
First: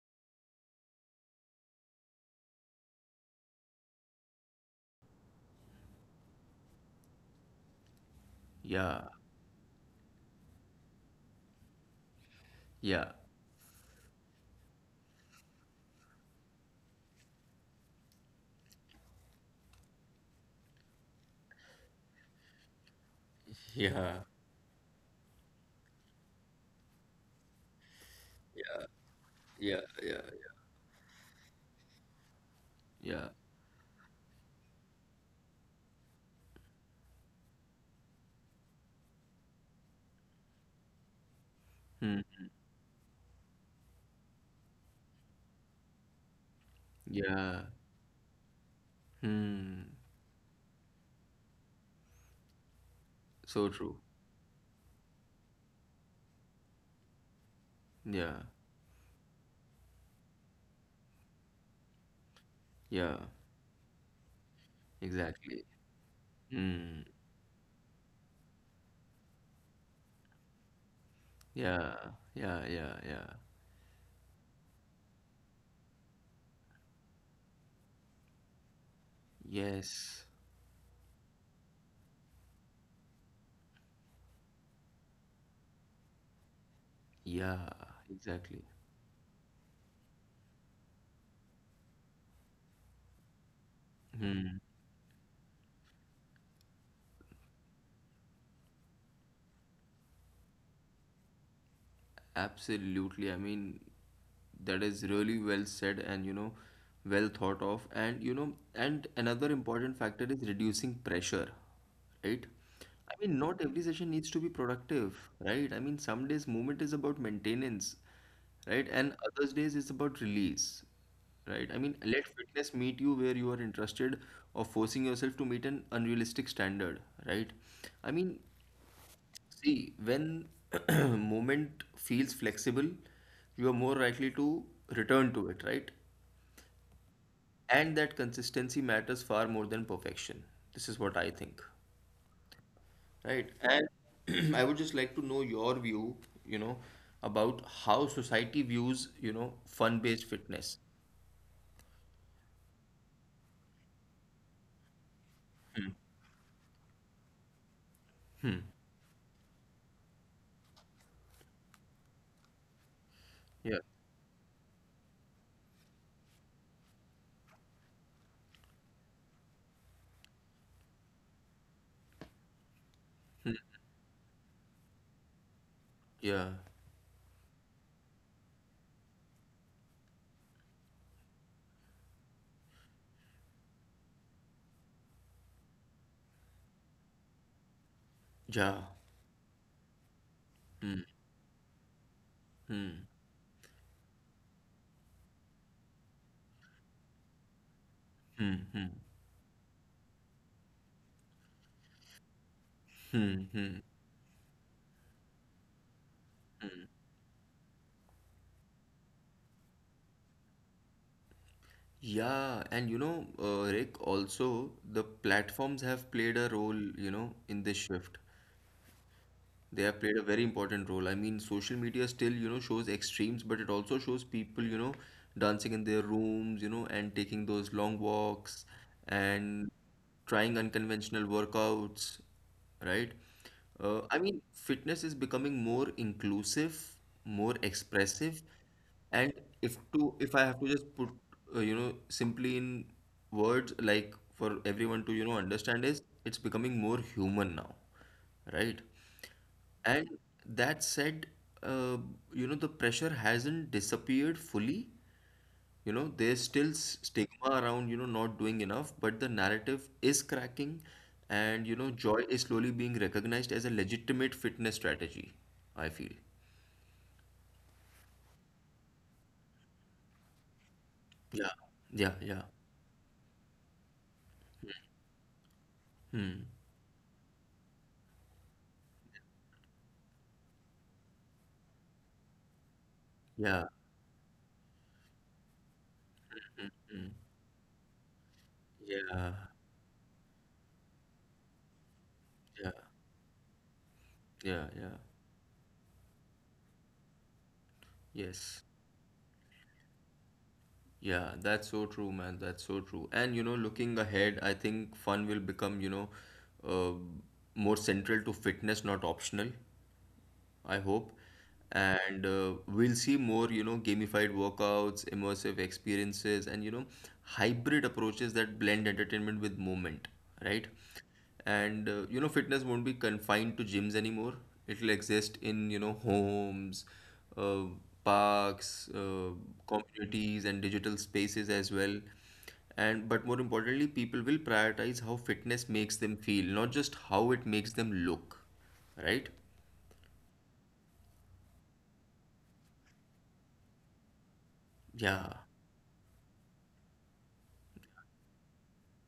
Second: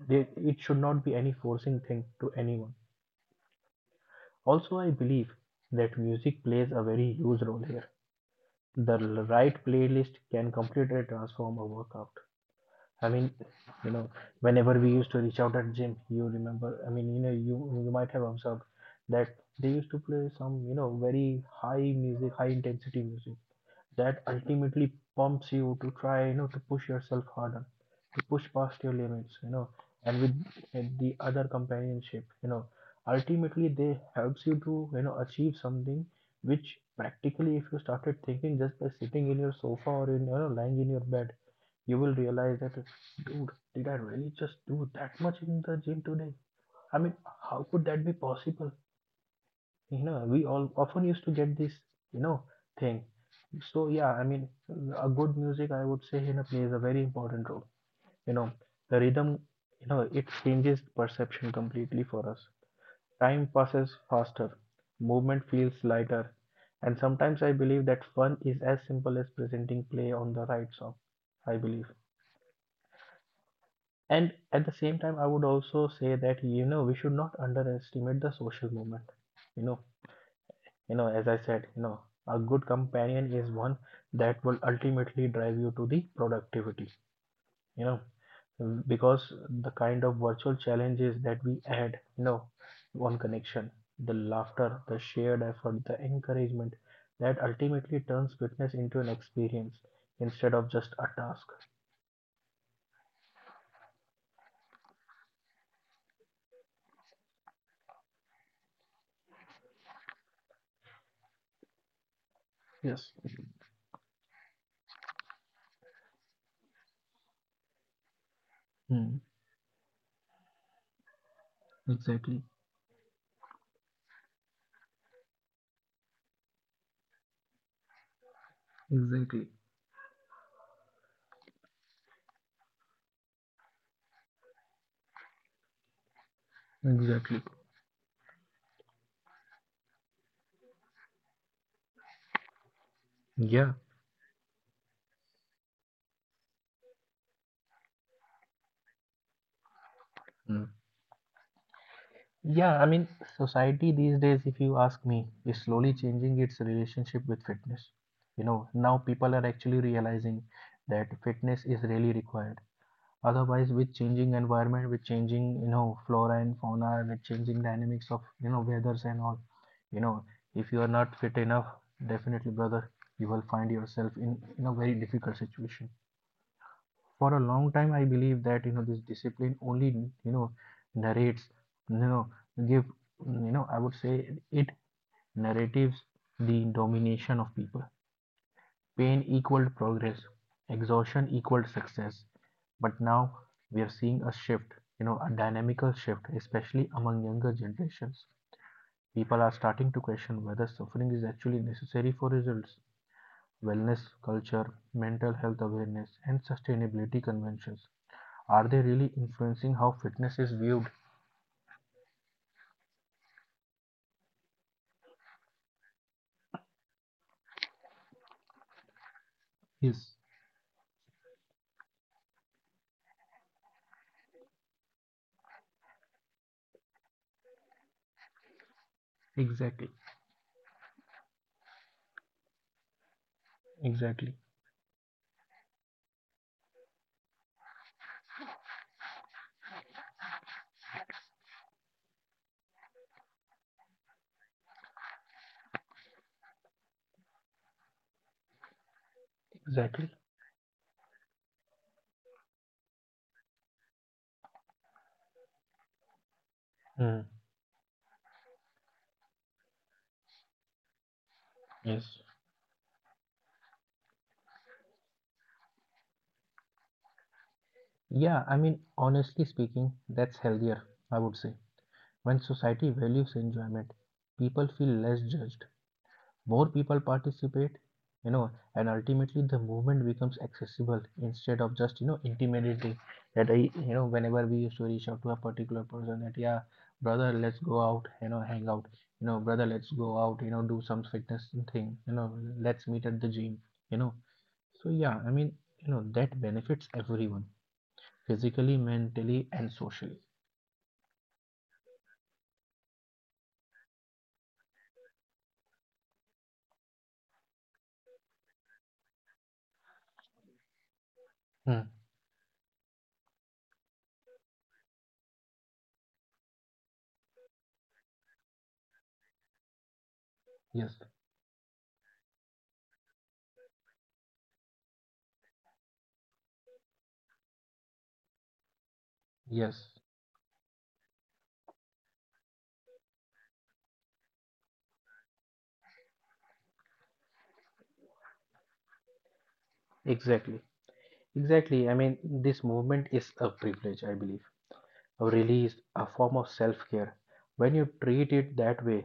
Speaker 1: there, it should not be any forcing thing to anyone. Also, I believe that music plays a very huge role here. The
Speaker 2: Yeah.
Speaker 1: l- right playlist can completely transform a workout. I
Speaker 2: Yeah.
Speaker 1: mean, you know, whenever we used to reach out at gym, you remember. I mean, you know, you you might have observed that they used to play some, you know, very high music, high intensity music that ultimately pumps you to try, you know, to push yourself harder, to push
Speaker 2: Yeah,
Speaker 1: past your limits, you know.
Speaker 2: yeah, yeah,
Speaker 1: And with uh, the other companionship, you know,
Speaker 2: yeah.
Speaker 1: ultimately they helps you to, you know, achieve something which practically if you started thinking just by sitting in your sofa or, in you know, lying in your bed, you will
Speaker 2: Hmm.
Speaker 1: realize that, dude, did I really just do that much in the gym today? I mean,
Speaker 2: Yeah.
Speaker 1: how could that be possible?
Speaker 2: Hmm.
Speaker 1: You know, we all often used to get this, you know, thing.
Speaker 2: So
Speaker 1: So
Speaker 2: true.
Speaker 1: yeah, I mean, a good music, I would say, you know, plays a very important role. You
Speaker 2: Yeah.
Speaker 1: know, the rhythm, you know, it changes perception completely for us.
Speaker 2: Yeah.
Speaker 1: Time passes faster, movement
Speaker 2: Exactly.
Speaker 1: feels lighter, and
Speaker 2: Hmm.
Speaker 1: sometimes I believe that fun is as simple as presenting play on the right song, I believe.
Speaker 2: Yeah. Yeah. Yeah. Yeah.
Speaker 1: And at the same time I would also say that, you know, we should not underestimate the social movement, you know.
Speaker 2: Yes.
Speaker 1: You know, as I said, you know, a good companion is one that will ultimately drive you to the productivity,
Speaker 2: Yeah.
Speaker 1: you know,
Speaker 2: Exactly.
Speaker 1: because the kind of virtual challenges that we add, you know, one connection, the
Speaker 2: Hmm.
Speaker 1: laughter, the shared effort, the encouragement that ultimately turns fitness into an experience instead of just a task.
Speaker 2: Absolutely. I mean, that is really well said and, you know, well thought of. And, you know, and another important factor is reducing pressure, right? I
Speaker 1: Yes.
Speaker 2: mean, not every session needs to be productive, right? I mean, some days movement is about maintenance, right? And
Speaker 1: Hmm.
Speaker 2: others days it's about release, right? I mean, let
Speaker 1: Exactly.
Speaker 2: fitness meet you where you are interested or forcing yourself to meet an unrealistic standard, right? I mean,
Speaker 1: Exactly.
Speaker 2: see, when movement feels flexible, you are more likely to return to it, right?
Speaker 1: Exactly.
Speaker 2: And that consistency matters far more than perfection. This is what I think, right?
Speaker 1: Yeah.
Speaker 2: And I would just like to know your view, you know, about how society views, you know, fun-based fitness.
Speaker 1: Yeah, I mean, society these days, if you ask me, is slowly changing its relationship with fitness. You know, now people are actually realizing that fitness is really required. Otherwise,
Speaker 2: Yeah.
Speaker 1: with changing environment, with changing, you know, flora and fauna, with changing dynamics of, you know, weathers and all, you know, if you are not fit enough, definitely, brother, you will find yourself in, in a very difficult situation.
Speaker 2: Yeah.
Speaker 1: For a long time I believe that, you know, this discipline only, you know, narrates, you know, give, you know, I would say it, narratives the domination of people.
Speaker 2: Yeah.
Speaker 1: Pain equaled progress,
Speaker 2: Hmm.
Speaker 1: exhaustion equaled success, but
Speaker 2: Hmm.
Speaker 1: now we are seeing a shift, you know, a dynamical shift, especially among younger generations.
Speaker 2: Hmm. Hmm. Hmm.
Speaker 1: People are starting to question whether suffering is actually necessary for results.
Speaker 2: Hmm. Hmm.
Speaker 1: Wellness culture, mental health awareness and sustainability conventions, are they really influencing how fitness is viewed?
Speaker 2: Yeah, and you know, uh, Rick, also the platforms have played a role, you know, in this shift. They have played a
Speaker 1: Yes,
Speaker 2: very important role. I mean, social media still, you know, shows extremes, but it also shows people, you know, dancing in their rooms, you know, and taking those long walks and
Speaker 1: exactly,
Speaker 2: trying unconventional workouts, right? Uh, I
Speaker 1: exactly,
Speaker 2: mean, fitness is becoming more inclusive, more expressive, and if to if I have to just put, uh, you know, simply in words like for everyone to, you know, understand, is it's becoming more human now, right?
Speaker 1: exactly.
Speaker 2: And that said, uh, you know, the pressure hasn't disappeared fully. You know, there's still s-
Speaker 1: Hmm.
Speaker 2: stigma around, you know, not doing enough, but the narrative is cracking, and, you know, joy
Speaker 1: Yes.
Speaker 2: is slowly being recognized as a legitimate fitness strategy, I feel.
Speaker 1: Yeah, I mean, honestly speaking, that's healthier, I would
Speaker 2: Yeah,
Speaker 1: say.
Speaker 2: yeah, yeah.
Speaker 1: When society values enjoyment, people feel less judged.
Speaker 2: Hmm.
Speaker 1: More people participate, you know, and ultimately the movement becomes accessible instead of just, you know, intimidating. That I,
Speaker 2: Yeah.
Speaker 1: you know, whenever we used to reach out to a particular person, that yeah,
Speaker 2: Hmm.
Speaker 1: brother, let's go out, you know, hang out, you
Speaker 2: Yeah.
Speaker 1: know, brother, let's go out, you know, do some fitness thing, you know,
Speaker 2: Yeah.
Speaker 1: let's meet at the gym, you know.
Speaker 2: Yeah.
Speaker 1: So
Speaker 2: Yeah.
Speaker 1: yeah, I mean, you know, that benefits everyone,
Speaker 2: Yes.
Speaker 1: physically, mentally and socially.
Speaker 2: Yeah, that's so true, man. That's so true. And you know, looking ahead, I think fun will become, you know, uh, more central to fitness, not optional. I hope.
Speaker 1: Hmm.
Speaker 2: And uh, we'll see more, you know, gamified workouts, immersive experiences, and, you know, hybrid approaches that blend entertainment with movement, right?
Speaker 1: Yes.
Speaker 2: And, uh, you know, fitness won't be confined to gyms anymore. It'll exist in, you know, homes, uh, parks, uh,
Speaker 1: Yes,
Speaker 2: communities, and digital spaces as well. And, but more importantly, people will prioritize how fitness makes them feel, not just how it makes them look, right?
Speaker 1: exactly, exactly. I mean, this movement is a privilege, I believe,
Speaker 2: Yeah.
Speaker 1: release, a form of self care. When you treat it that way,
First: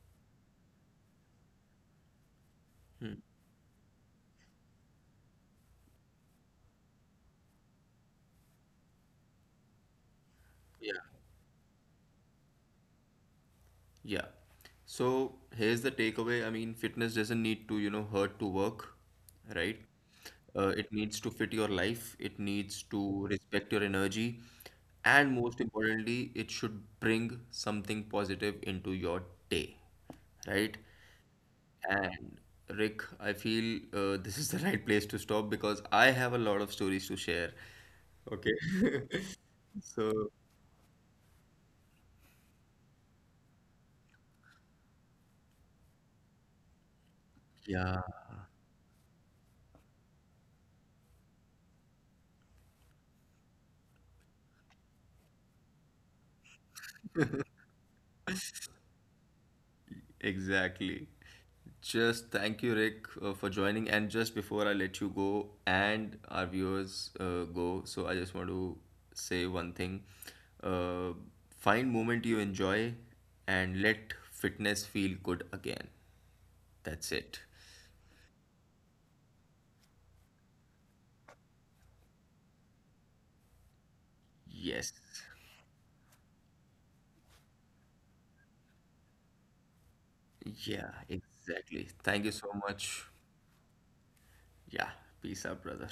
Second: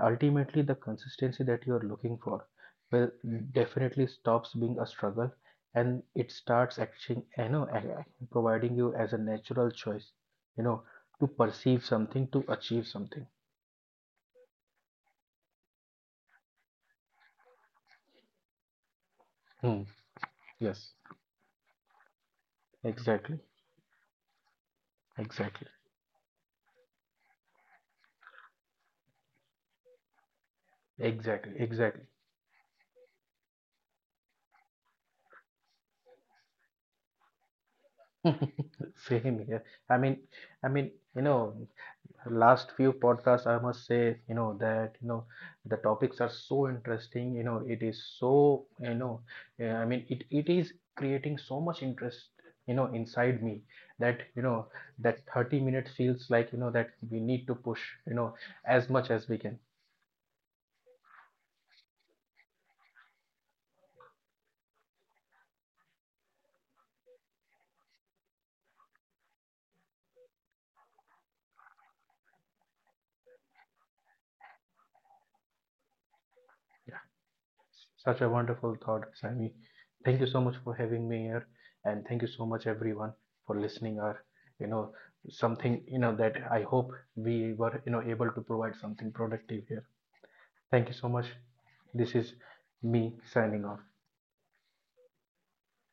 Speaker 1: ultimately the consistency that you are looking for will
Speaker 2: Hmm.
Speaker 1: definitely stops being a struggle, and it starts actually, you know, providing you as a natural choice, you know,
Speaker 2: Yeah,
Speaker 1: to perceive something, to achieve something.
Speaker 2: yeah. So here's the takeaway. I mean, fitness doesn't need to, you know, hurt to work, right?
Speaker 1: Hmm.
Speaker 2: Uh, it
Speaker 1: Yes.
Speaker 2: needs to fit your life, it needs to
Speaker 1: Exactly,
Speaker 2: respect your energy, and most
Speaker 1: exactly,
Speaker 2: importantly, it should bring something positive into your day, right?
Speaker 1: exactly, exactly.
Speaker 2: And Rick, I feel uh, this is the right place to stop because I have a lot of stories to share. Okay,
Speaker 1: Same here. i mean
Speaker 2: so
Speaker 1: i mean you know, last few podcasts I must say, you know, that, you know, the topics are so interesting, you know, it
Speaker 2: yeah.
Speaker 1: is so, you know, uh, I mean it, it is creating so much interest, you know, inside me, that, you know, that thirty minutes feels like, you know, that we need to push, you know, as much as we can.
Speaker 2: Exactly. Just thank you, Rick, uh, for joining. And just before I let you go and our viewers uh, go, so I just want to say one thing. Uh, Find moment you enjoy and let fitness feel good again. That's it.
Speaker 1: Such a wonderful thought, Sami. Thank you so much for having me here, and thank you so much everyone for listening. Or, you
Speaker 2: Yes.
Speaker 1: know, something, you know, that I hope we were, you know, able to provide something productive here. Thank
Speaker 2: Yeah,
Speaker 1: you so much.
Speaker 2: exactly.
Speaker 1: This
Speaker 2: Thank you
Speaker 1: is
Speaker 2: so much.
Speaker 1: me signing off.
Speaker 2: Yeah. Peace out, brother.